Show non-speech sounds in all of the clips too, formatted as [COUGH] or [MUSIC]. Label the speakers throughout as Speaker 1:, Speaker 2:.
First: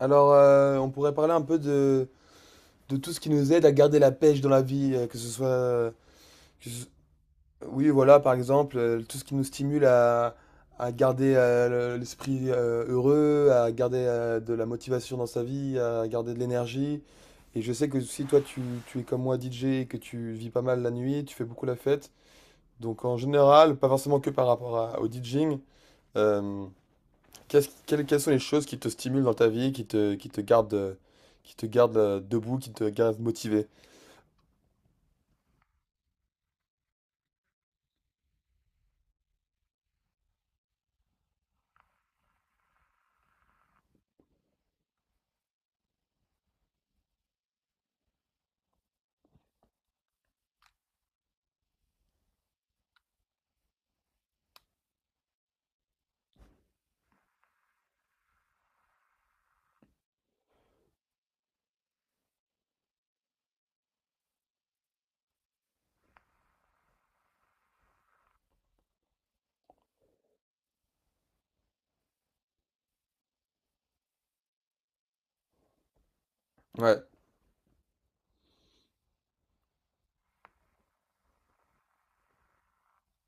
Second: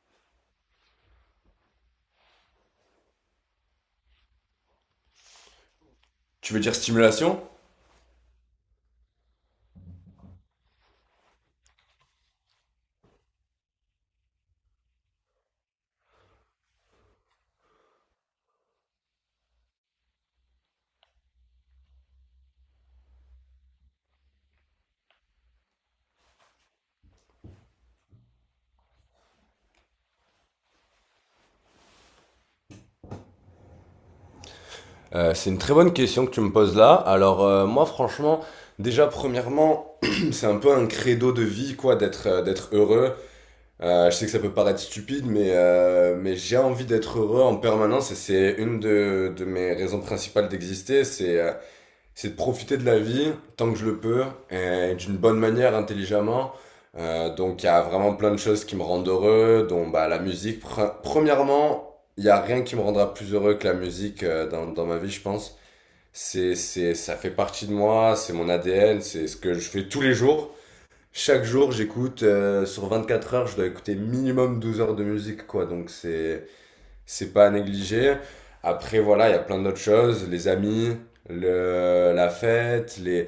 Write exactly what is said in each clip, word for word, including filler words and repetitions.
Speaker 1: Alors, euh, on pourrait parler un peu de, de tout ce qui nous aide à garder la pêche dans la vie, euh, que ce soit, euh,
Speaker 2: Tu veux
Speaker 1: que
Speaker 2: dire
Speaker 1: ce-
Speaker 2: stimulation?
Speaker 1: oui, voilà, par exemple, euh, tout ce qui nous stimule à, à garder euh, le- l'esprit euh, heureux, à garder euh, de la motivation dans sa vie, à garder de l'énergie. Et je sais que si toi, tu, tu es comme moi D J et que tu vis pas mal la nuit, tu fais beaucoup la fête. Donc, en général, pas forcément que par rapport à- au DJing. Qu'est-ce- quelles, quelles sont les choses qui te stimulent dans ta vie, qui te, qui te gardent, euh, qui te gardent euh, debout, qui te gardent motivé?
Speaker 2: Euh, c'est une très bonne question que tu me poses là. Alors euh, moi, franchement, déjà premièrement, [CLEARS THROAT] c'est un peu un credo de vie, quoi, d'être euh, d'être heureux. Euh, je sais que ça peut paraître stupide, mais euh, mais j'ai envie d'être heureux en permanence, et c'est une de, de mes raisons principales d'exister. C'est euh, C'est de profiter de la vie tant que je le peux, et d'une bonne manière, intelligemment. Euh, donc il y a vraiment plein de choses qui me rendent heureux, dont bah, la musique. Pre- premièrement, il n'y a rien qui me rendra plus heureux que la musique euh, dans, dans ma vie, je pense. C'est, c'est, ça fait partie de moi, c'est mon A D N, c'est ce que je fais tous les jours. Chaque jour, j'écoute, euh, sur quatre heures, je dois écouter minimum douze heures de musique, quoi. Donc c'est,
Speaker 1: Ouais,
Speaker 2: c'est pas à négliger. Après, voilà, il y a plein d'autres choses, les amis, le, la fête, les...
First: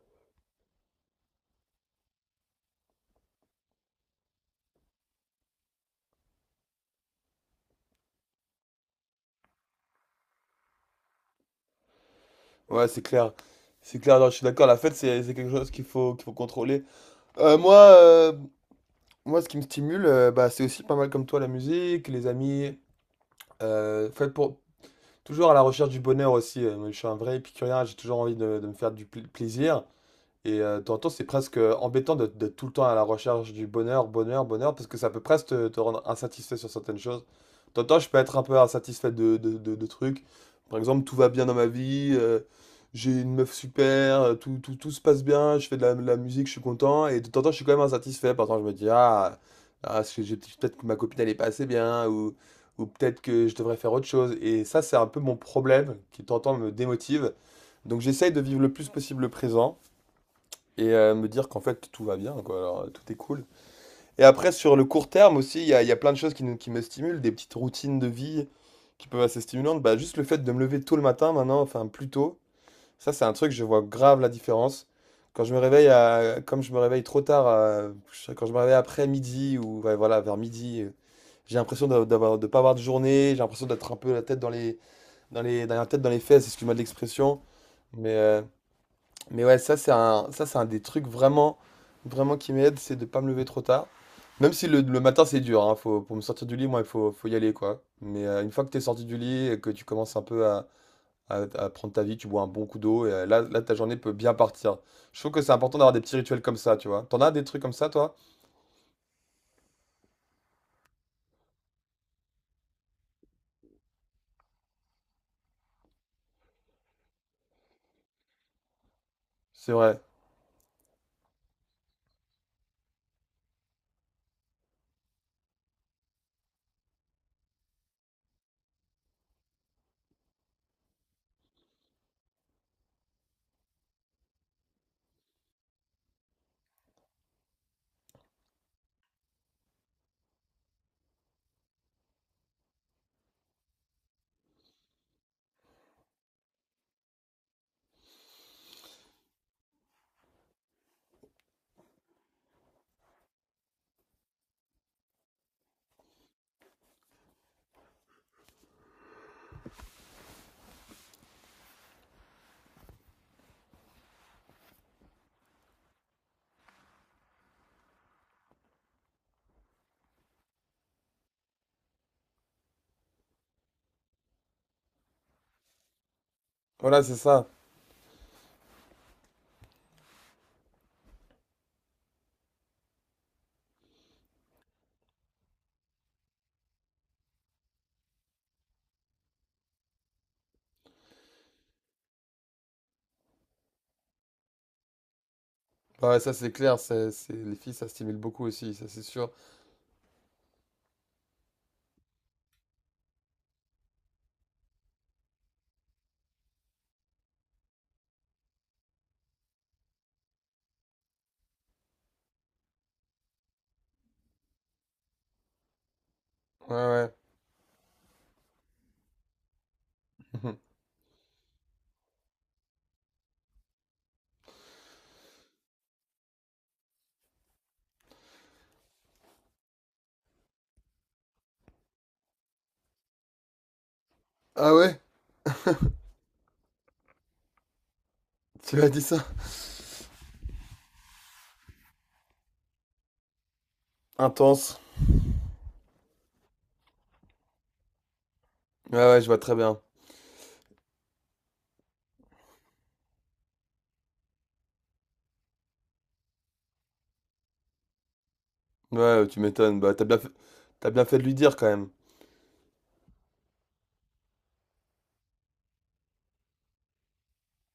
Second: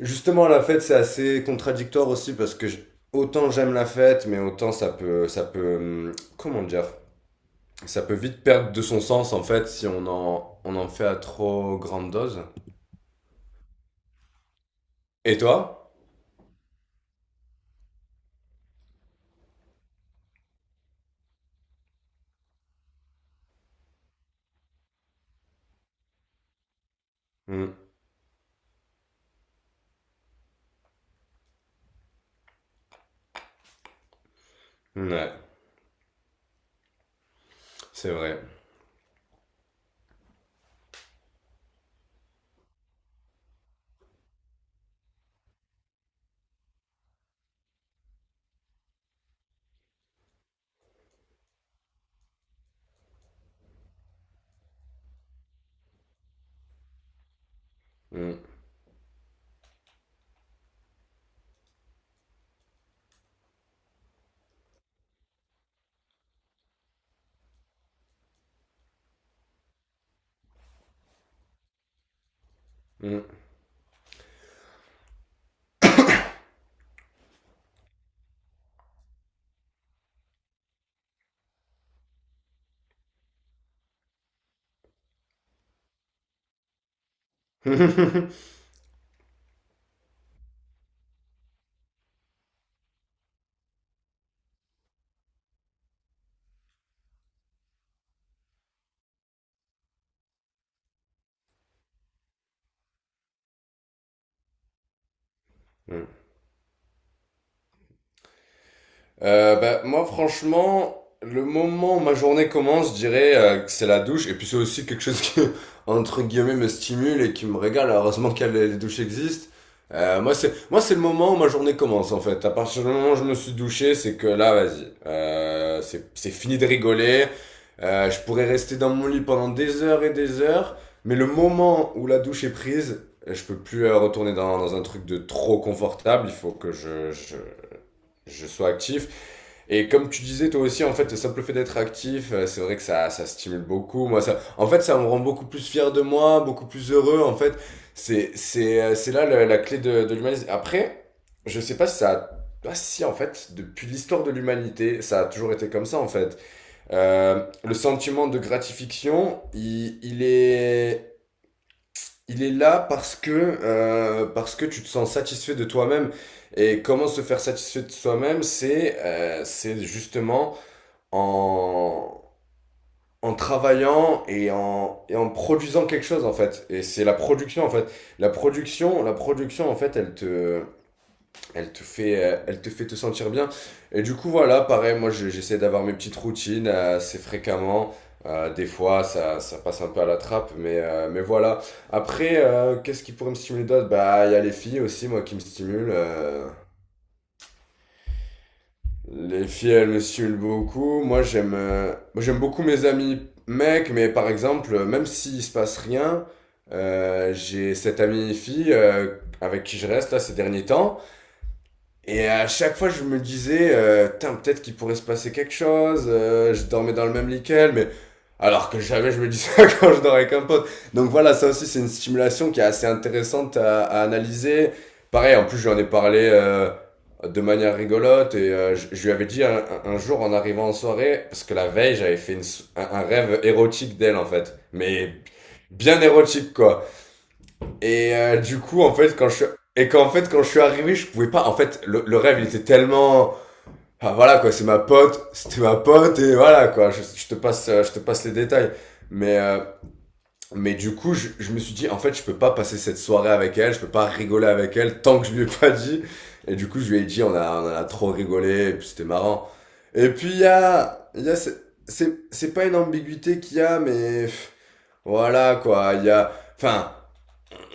Speaker 2: Justement, la fête, c'est assez contradictoire aussi parce que je- autant j'aime la fête, mais autant ça peut, ça peut, hum, comment dire, ça peut vite perdre de son sens, en fait, si on en, on en fait à trop grande dose.
Speaker 1: ouais, c'est clair. C'est clair, non, je suis d'accord, la fête, c'est c'est
Speaker 2: Et
Speaker 1: quelque chose qu'il
Speaker 2: toi?
Speaker 1: faut, qu'il faut contrôler. Euh, moi, euh, Moi, ce qui me stimule, euh, bah, c'est aussi pas mal comme toi, la musique, les amis. Euh, fait pour, Toujours à la recherche du bonheur aussi. Euh, moi, je suis un vrai
Speaker 2: Hum.
Speaker 1: épicurien, j'ai toujours envie de, de me faire du pla- plaisir. Et euh, de temps en temps, c'est presque euh, embêtant de- d'être tout le temps à la recherche du bonheur, bonheur, bonheur, parce que ça peut
Speaker 2: Ouais,
Speaker 1: presque te, te rendre insatisfait sur certaines choses. De temps en temps, je
Speaker 2: c'est
Speaker 1: peux être
Speaker 2: vrai.
Speaker 1: un peu insatisfait de, de, de- de trucs. Par exemple, tout va bien dans ma vie, euh, j'ai une meuf super, euh, tout, tout, tout se passe bien, je fais de la, de la musique, je suis content, et de temps en temps, je suis quand même insatisfait. Par exemple, je me dis, ah, ah, est-ce que j'ai- peut-être que ma copine, elle est pas assez bien, ou, ou peut-être que je devrais faire autre chose. Et ça, c'est un peu mon problème qui, de temps en temps, me démotive. Donc, j'essaye
Speaker 2: Hum,
Speaker 1: de vivre le plus possible le présent et euh, me dire qu'en fait tout va bien, quoi. Alors, euh, tout est cool. Et après, sur le court terme aussi, il y a, il y a plein de choses qui, nous- qui me stimulent, des petites routines de vie qui peuvent être assez stimulantes. Bah, juste le fait de me lever tôt le matin maintenant, enfin plus tôt, ça c'est
Speaker 2: hum.
Speaker 1: un truc, je vois grave la différence. Quand je me réveille, à, comme je me réveille trop tard, à- je- quand je me réveille après midi ou ouais, voilà, vers midi, euh, j'ai l'impression d'a- d'avoir, de pas avoir de journée, j'ai l'impression d'être un peu la tête dans les, dans les, dans la tête dans les fesses, excuse-moi de l'expression. Mais, euh,
Speaker 2: [LAUGHS]
Speaker 1: mais ouais, ça c'est un, ça c'est un des trucs vraiment, vraiment qui m'aide, c'est de pas me lever trop tard. Même si le, le matin c'est dur, hein, faut, pour me sortir du lit, moi il faut, faut y aller quoi. Mais euh, une fois que t'es sorti du lit et que tu commences un peu à, à- à prendre ta vie, tu bois un bon coup d'eau et euh, là, là ta journée peut bien partir. Je trouve que c'est important d'avoir des
Speaker 2: Hum.
Speaker 1: petits rituels comme ça, tu vois. T'en as des trucs comme ça toi?
Speaker 2: Euh, bah, moi, franchement, le moment où ma journée commence, je dirais euh, que c'est la douche. Et puis, c'est aussi quelque chose qui, [LAUGHS] entre guillemets, me stimule et qui me régale. Heureusement que les les douches existent.
Speaker 1: C'est vrai.
Speaker 2: Euh, moi, c'est, moi, c'est le moment où ma journée commence, en fait. À partir du moment où je me suis douché, c'est que là, vas-y. Euh, c'est, c'est fini de rigoler. Euh, je pourrais rester dans mon lit pendant des heures et des heures. Mais le moment où la douche est prise, je peux plus euh, retourner dans, dans un truc de trop confortable. Il faut que je, je, je sois actif. Et comme tu disais toi aussi, en fait, le simple fait d'être actif, euh, c'est vrai que ça, ça stimule beaucoup. Moi, ça, en fait, ça me rend beaucoup plus fier de moi, beaucoup plus heureux. En fait, c'est, c'est, euh, c'est là la, la clé de, de l'humanisme. Après, je sais pas si ça a... Bah si, en fait, depuis l'histoire de l'humanité, ça a toujours été comme ça, en fait. Euh, le sentiment de gratification, il, il est il est là parce que, euh, parce que tu te sens satisfait de toi-même. Et comment se faire satisfait de soi-même, c'est euh, c'est justement en, en travaillant et en, et en produisant quelque chose, en fait. Et
Speaker 1: Voilà,
Speaker 2: c'est la
Speaker 1: c'est ça.
Speaker 2: production, en fait. La production, la production, en fait, elle te, elle te fait, euh, elle te fait te sentir bien. Et du coup, voilà, pareil, moi, je- j'essaie d'avoir mes petites routines euh, assez fréquemment. Euh, des fois, ça, ça passe un peu à la trappe, mais, euh, mais voilà. Après, euh, qu'est-ce qui pourrait me stimuler d'autre? Bah, il y a les filles aussi, moi, qui me stimulent.
Speaker 1: Bah ouais, ça
Speaker 2: euh.
Speaker 1: c'est clair, c'est, c'est- les filles ça stimule beaucoup aussi, ça c'est sûr.
Speaker 2: Les filles, elles me stimulent beaucoup. Moi, j'aime, euh, moi, j'aime beaucoup mes amis mecs, mais par exemple, euh, même s'il se passe rien, euh, j'ai cette amie fille euh, avec qui je reste là ces derniers temps. Et à chaque fois, je me disais, euh, tain, peut-être qu'il pourrait se passer quelque chose. Euh, je
Speaker 1: Ouais,
Speaker 2: dormais dans
Speaker 1: ouais.
Speaker 2: le même lit qu'elle, mais alors que jamais je me dis ça [LAUGHS] quand je dormais avec un pote.
Speaker 1: [LAUGHS]
Speaker 2: Donc voilà, ça aussi, c'est une stimulation qui est assez intéressante à, à analyser. Pareil, en plus, j'en ai parlé euh, de manière rigolote, et euh, je, je lui avais dit un, un- un jour en arrivant en soirée, parce que la veille, j'avais fait une s- un, un rêve érotique d'elle, en fait,
Speaker 1: Ah ouais?
Speaker 2: mais bien érotique, quoi. Et euh, du
Speaker 1: Tu
Speaker 2: coup,
Speaker 1: m'as
Speaker 2: en
Speaker 1: dit
Speaker 2: fait,
Speaker 1: ça?
Speaker 2: quand je suis... Et qu'en fait, quand je suis arrivé, je pouvais pas... En fait, le, le rêve, il était tellement... Ah voilà, quoi, c'est
Speaker 1: Intense.
Speaker 2: ma pote, c'était ma pote, et voilà, quoi, je, je te, passe, euh, je te passe les détails.
Speaker 1: Ouais, ouais, je
Speaker 2: Mais,
Speaker 1: vois très
Speaker 2: euh,
Speaker 1: bien.
Speaker 2: mais du coup, je, je me suis dit, en fait, je peux pas passer cette soirée avec elle, je peux pas rigoler avec elle tant que je lui ai pas dit. Et du coup, je lui ai dit, on a, on a trop rigolé, et puis c'était
Speaker 1: Ouais, tu
Speaker 2: marrant.
Speaker 1: m'étonnes. Bah, t'as
Speaker 2: Et
Speaker 1: bien fait...
Speaker 2: puis, il y
Speaker 1: t'as bien
Speaker 2: a...
Speaker 1: fait de
Speaker 2: il Y
Speaker 1: lui
Speaker 2: a
Speaker 1: dire
Speaker 2: c'est,
Speaker 1: quand même.
Speaker 2: c'est, c'est pas une ambiguïté qu'il y a, mais... pff. Voilà, quoi, il y a... Enfin,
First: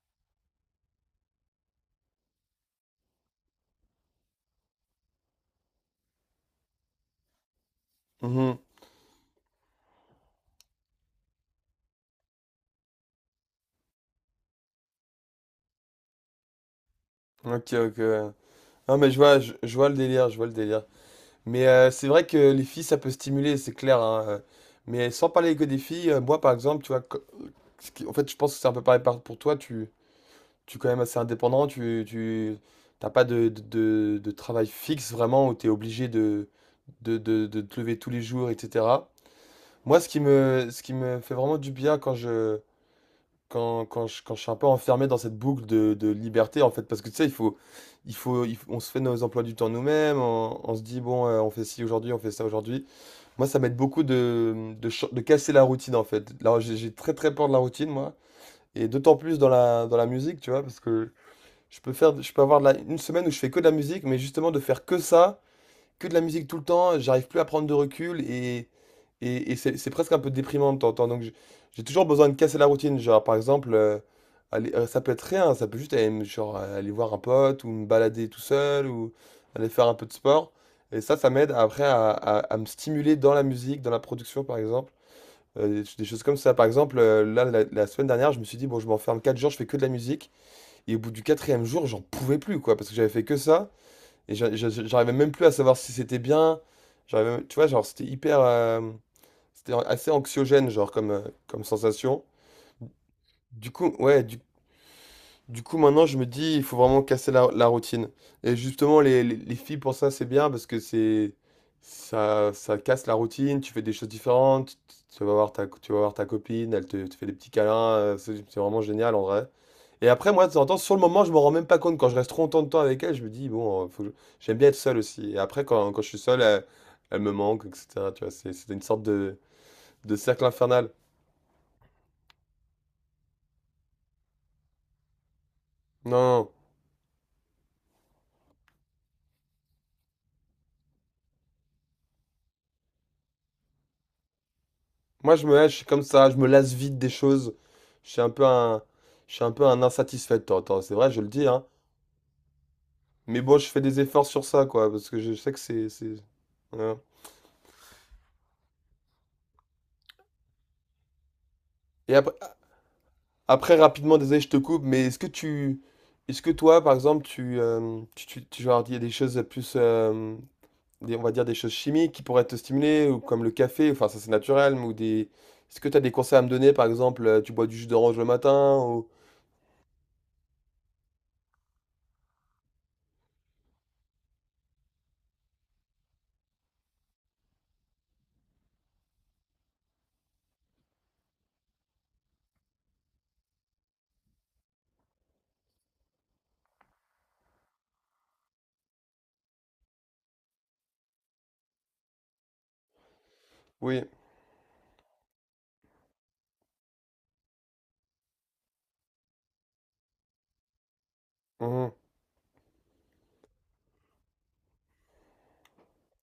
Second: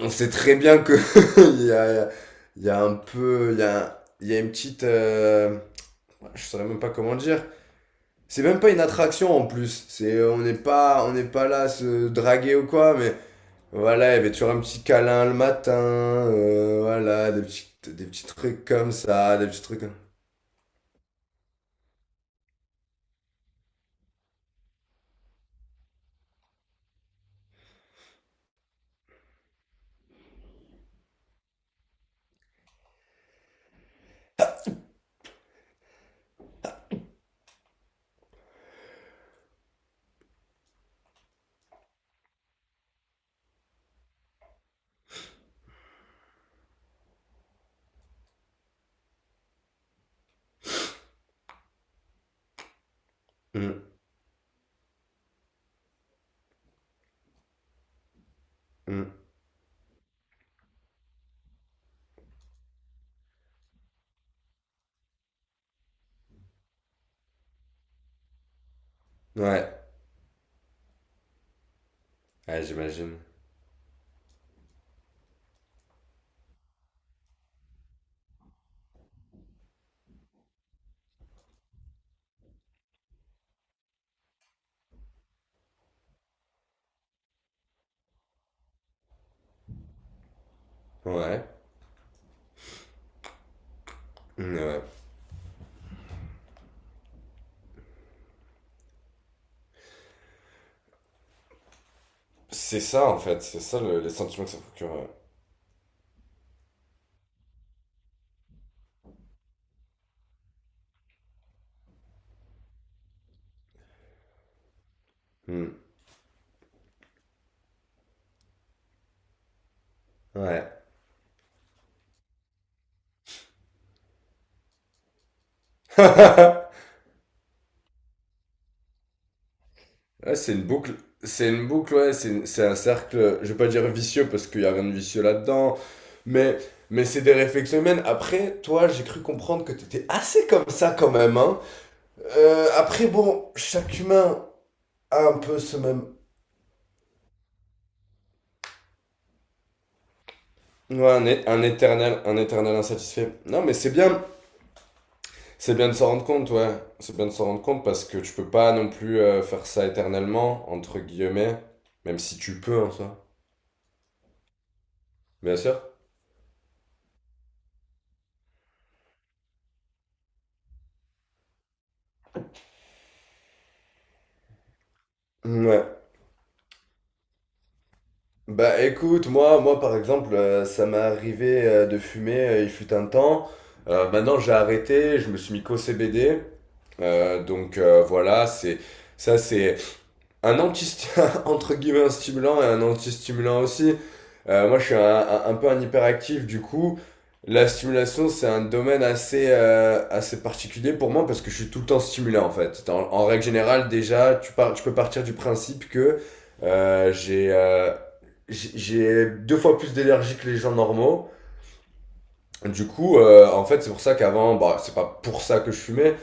Speaker 2: on sait très bien que [LAUGHS] il y a, il y a un peu, il y a, il y a une petite, euh, ouais, je saurais même pas comment dire. C'est
Speaker 1: Mhm.
Speaker 2: même pas une attraction en plus. C'est, on n'est pas, on n'est pas là à se draguer ou quoi, mais voilà, il y avait toujours un petit câlin le matin, euh, voilà, des petits,
Speaker 1: Ok, ok.
Speaker 2: des petits
Speaker 1: Ouais.
Speaker 2: trucs comme
Speaker 1: Non, mais je
Speaker 2: ça,
Speaker 1: vois,
Speaker 2: des
Speaker 1: je,
Speaker 2: petits
Speaker 1: je
Speaker 2: trucs.
Speaker 1: vois
Speaker 2: comme-
Speaker 1: le délire, je vois le délire. Mais euh, c'est vrai que les filles, ça peut stimuler, c'est clair. Hein, euh. Mais sans parler que des filles, euh, moi, par exemple, tu vois, co- ce qui- en fait, je pense que c'est un peu pareil par- pour toi. Tu, tu es quand même assez indépendant. Tu, tu, t'as pas de, de, de- de travail fixe vraiment où tu es obligé de, de, de, de te lever tous les jours, et cetera. Moi, ce qui me, ce qui me fait vraiment du bien quand je quand, quand, je, quand je suis un peu enfermé dans cette boucle de, de liberté, en fait, parce que tu sais, il faut, il faut, il faut- on se fait nos emplois du temps nous-mêmes, on, on se dit, bon, euh, on fait ci aujourd'hui, on fait ça aujourd'hui. Moi, ça m'aide
Speaker 2: Hum,
Speaker 1: beaucoup de, de, ch- de casser la routine, en fait. Là, j'ai j'ai très, très peur de la routine, moi, et
Speaker 2: hum.
Speaker 1: d'autant plus dans la, dans la musique, tu vois, parce que je peux faire, je peux avoir de la- une semaine où je fais que de la musique, mais justement, de faire que ça que de la musique tout le temps, j'arrive plus à prendre de recul et, et, et
Speaker 2: Ouais,
Speaker 1: c'est c'est presque un peu déprimant de temps en temps. Donc j'ai j'ai toujours besoin de casser
Speaker 2: ouais,
Speaker 1: la routine.
Speaker 2: j'imagine.
Speaker 1: Genre par exemple, euh, aller, euh, ça peut être rien, ça peut juste aller, me- genre, euh, aller voir un pote ou me balader tout seul ou aller faire un peu de sport. Et ça, ça m'aide après à, à, à me stimuler dans la musique, dans la production par exemple. Euh, des, des choses comme ça. Par exemple, euh, là, la, la semaine dernière, je me suis dit, bon, je m'enferme quatre jours, je fais que de la musique. Et au bout du
Speaker 2: Ouais.
Speaker 1: quatrième jour, j'en pouvais plus, quoi, parce que j'avais fait que ça. Et j'a-
Speaker 2: Hum,
Speaker 1: j'a-
Speaker 2: ouais.
Speaker 1: j'arrivais même plus à savoir si c'était bien. J'arrivais, tu vois, genre, c'était hyper. Euh, c'était assez anxiogène, genre, comme, euh, comme sensation.
Speaker 2: C'est ça, en fait, c'est
Speaker 1: Du
Speaker 2: ça
Speaker 1: coup,
Speaker 2: le- les
Speaker 1: ouais, du,
Speaker 2: sentiments que ça procure. Ouais.
Speaker 1: du coup, maintenant, je me dis, il faut vraiment casser la, la routine. Et justement, les, les, les filles, pour ça, c'est bien parce que c'est. Ça, ça casse la routine, tu fais des choses différentes, tu tu vas voir ta,
Speaker 2: Hum.
Speaker 1: tu vas voir ta copine, elle te, te fait des petits câlins, euh, c'est c'est vraiment génial en vrai. Et après, moi, de temps en
Speaker 2: Ouais.
Speaker 1: temps, sur le moment, je me rends même pas compte. Quand je reste trop longtemps de temps avec elle, je me dis, bon, euh, faut que je- j'aime bien être seul aussi. Et après, quand, quand je suis seul, elle,
Speaker 2: [LAUGHS]
Speaker 1: elle me manque, et cetera. Tu vois, c'est c'est une sorte de, de
Speaker 2: Ouais,
Speaker 1: cercle
Speaker 2: c'est une
Speaker 1: infernal.
Speaker 2: boucle, c'est une boucle, ouais, c'est une- c'est un cercle, je vais pas dire vicieux parce qu'il y a rien de vicieux là-dedans,
Speaker 1: Non, non.
Speaker 2: mais, mais c'est des réflexions humaines. Après, toi, j'ai cru comprendre que t'étais assez comme ça quand même, hein. Euh, après, bon, chaque humain a
Speaker 1: Moi,
Speaker 2: un
Speaker 1: je me
Speaker 2: peu
Speaker 1: lâche, je
Speaker 2: ce
Speaker 1: suis
Speaker 2: même...
Speaker 1: comme ça, je me lasse vite des choses. Je suis un peu un, je suis un peu un insatisfait de temps en temps. C'est vrai,
Speaker 2: Ouais,
Speaker 1: je
Speaker 2: un,
Speaker 1: le
Speaker 2: é-
Speaker 1: dis,
Speaker 2: un
Speaker 1: hein.
Speaker 2: éternel, un éternel
Speaker 1: Mais
Speaker 2: insatisfait.
Speaker 1: bon,
Speaker 2: Non,
Speaker 1: je
Speaker 2: mais
Speaker 1: fais
Speaker 2: c'est
Speaker 1: des
Speaker 2: bien,
Speaker 1: efforts sur ça, quoi, parce que je sais que
Speaker 2: c'est
Speaker 1: c'est,
Speaker 2: bien de s'en
Speaker 1: c'est...
Speaker 2: rendre compte, ouais.
Speaker 1: voilà.
Speaker 2: C'est bien de s'en rendre compte parce que tu peux pas non plus euh, faire ça éternellement, entre guillemets,
Speaker 1: Et
Speaker 2: même
Speaker 1: après,
Speaker 2: si tu peux en soi.
Speaker 1: après, rapidement, désolé, je te coupe, mais est-ce que
Speaker 2: Bien sûr.
Speaker 1: tu... Est-ce que toi, par exemple, tu, euh, tu, tu, tu genre, il y a des choses plus euh, des- on va dire des choses chimiques qui pourraient te stimuler, ou comme le café, enfin ça c'est naturel, mais ou des... Est-ce que tu as
Speaker 2: Ouais.
Speaker 1: des conseils à me donner, par exemple, euh, tu bois du jus d'orange le matin
Speaker 2: Bah
Speaker 1: ou...
Speaker 2: écoute, moi, moi par exemple, euh, ça m'est arrivé euh, de fumer, euh, il fut un temps. Euh, maintenant j'ai arrêté, je me suis mis qu'au C B D. Euh, donc euh, voilà, c'est ça c'est un anti, [LAUGHS] entre guillemets, un stimulant et un anti-stimulant aussi. Euh, moi, je suis un, un, un peu un hyperactif, du coup, la stimulation, c'est un domaine assez, euh, assez particulier pour moi parce que je suis tout le temps stimulé, en fait. En, en règle générale,
Speaker 1: Oui.
Speaker 2: déjà, tu, par tu peux partir du principe que euh, j'ai euh, j'ai j'ai deux fois plus d'énergie que les gens normaux,
Speaker 1: Mhm.
Speaker 2: du coup, euh, en fait, c'est pour ça qu'avant, bah, c'est pas pour ça que je fumais,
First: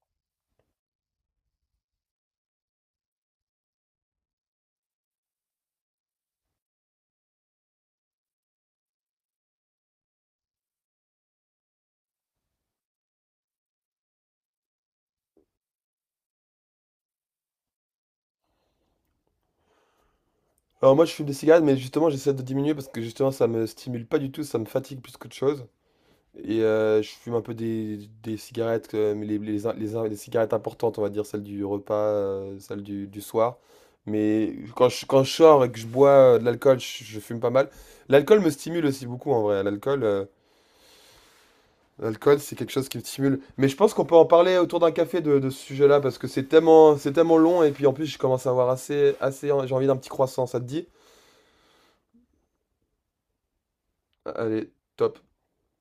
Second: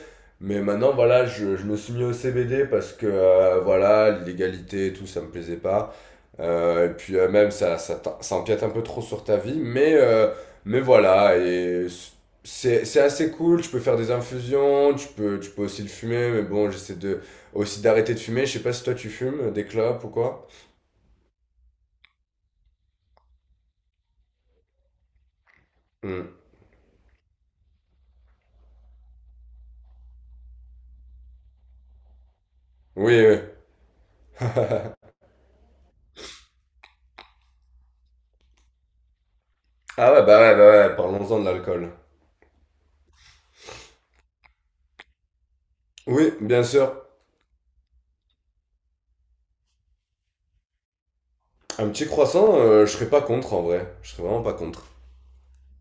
Speaker 2: mais maintenant, voilà, je, je me suis mis au C B D parce que, euh, voilà, l'illégalité et tout, ça me plaisait pas. Euh, et puis, euh, même, ça, ça, t'en- ça empiète un peu trop sur ta vie, mais, euh, mais voilà, et c'est, c'est assez cool. Tu peux faire des infusions, tu peux, tu peux aussi le fumer, mais bon, j'essaie de, aussi d'arrêter de fumer. Je sais pas si toi tu fumes euh, des clopes ou quoi.
Speaker 1: Alors moi je fume des cigarettes, mais justement j'essaie de diminuer parce que justement ça me stimule pas du tout, ça me fatigue plus qu'autre chose.
Speaker 2: Hmm.
Speaker 1: Et euh, je fume un peu des, des cigarettes, euh, mais les, les, les- les cigarettes importantes, on va dire, celles du repas, euh, celles du, du
Speaker 2: Oui, oui.
Speaker 1: soir. Mais quand je, quand je sors et que je bois euh, de l'alcool, je, je fume pas mal. L'alcool me stimule aussi beaucoup en vrai. L'alcool...
Speaker 2: Ah
Speaker 1: euh,
Speaker 2: ouais, bah ouais, bah ouais, parlons-en de l'alcool.
Speaker 1: L'alcool, c'est quelque chose qui me stimule. Mais je pense qu'on peut en parler autour d'un café de, de ce sujet-là, parce que
Speaker 2: Oui,
Speaker 1: c'est
Speaker 2: bien sûr.
Speaker 1: tellement, c'est tellement long, et puis en plus, je commence à avoir assez, assez, j'ai envie d'un petit croissant, ça te dit?
Speaker 2: Un petit croissant, euh, je serais pas contre en vrai. Je serais vraiment pas
Speaker 1: Allez,
Speaker 2: contre.
Speaker 1: top.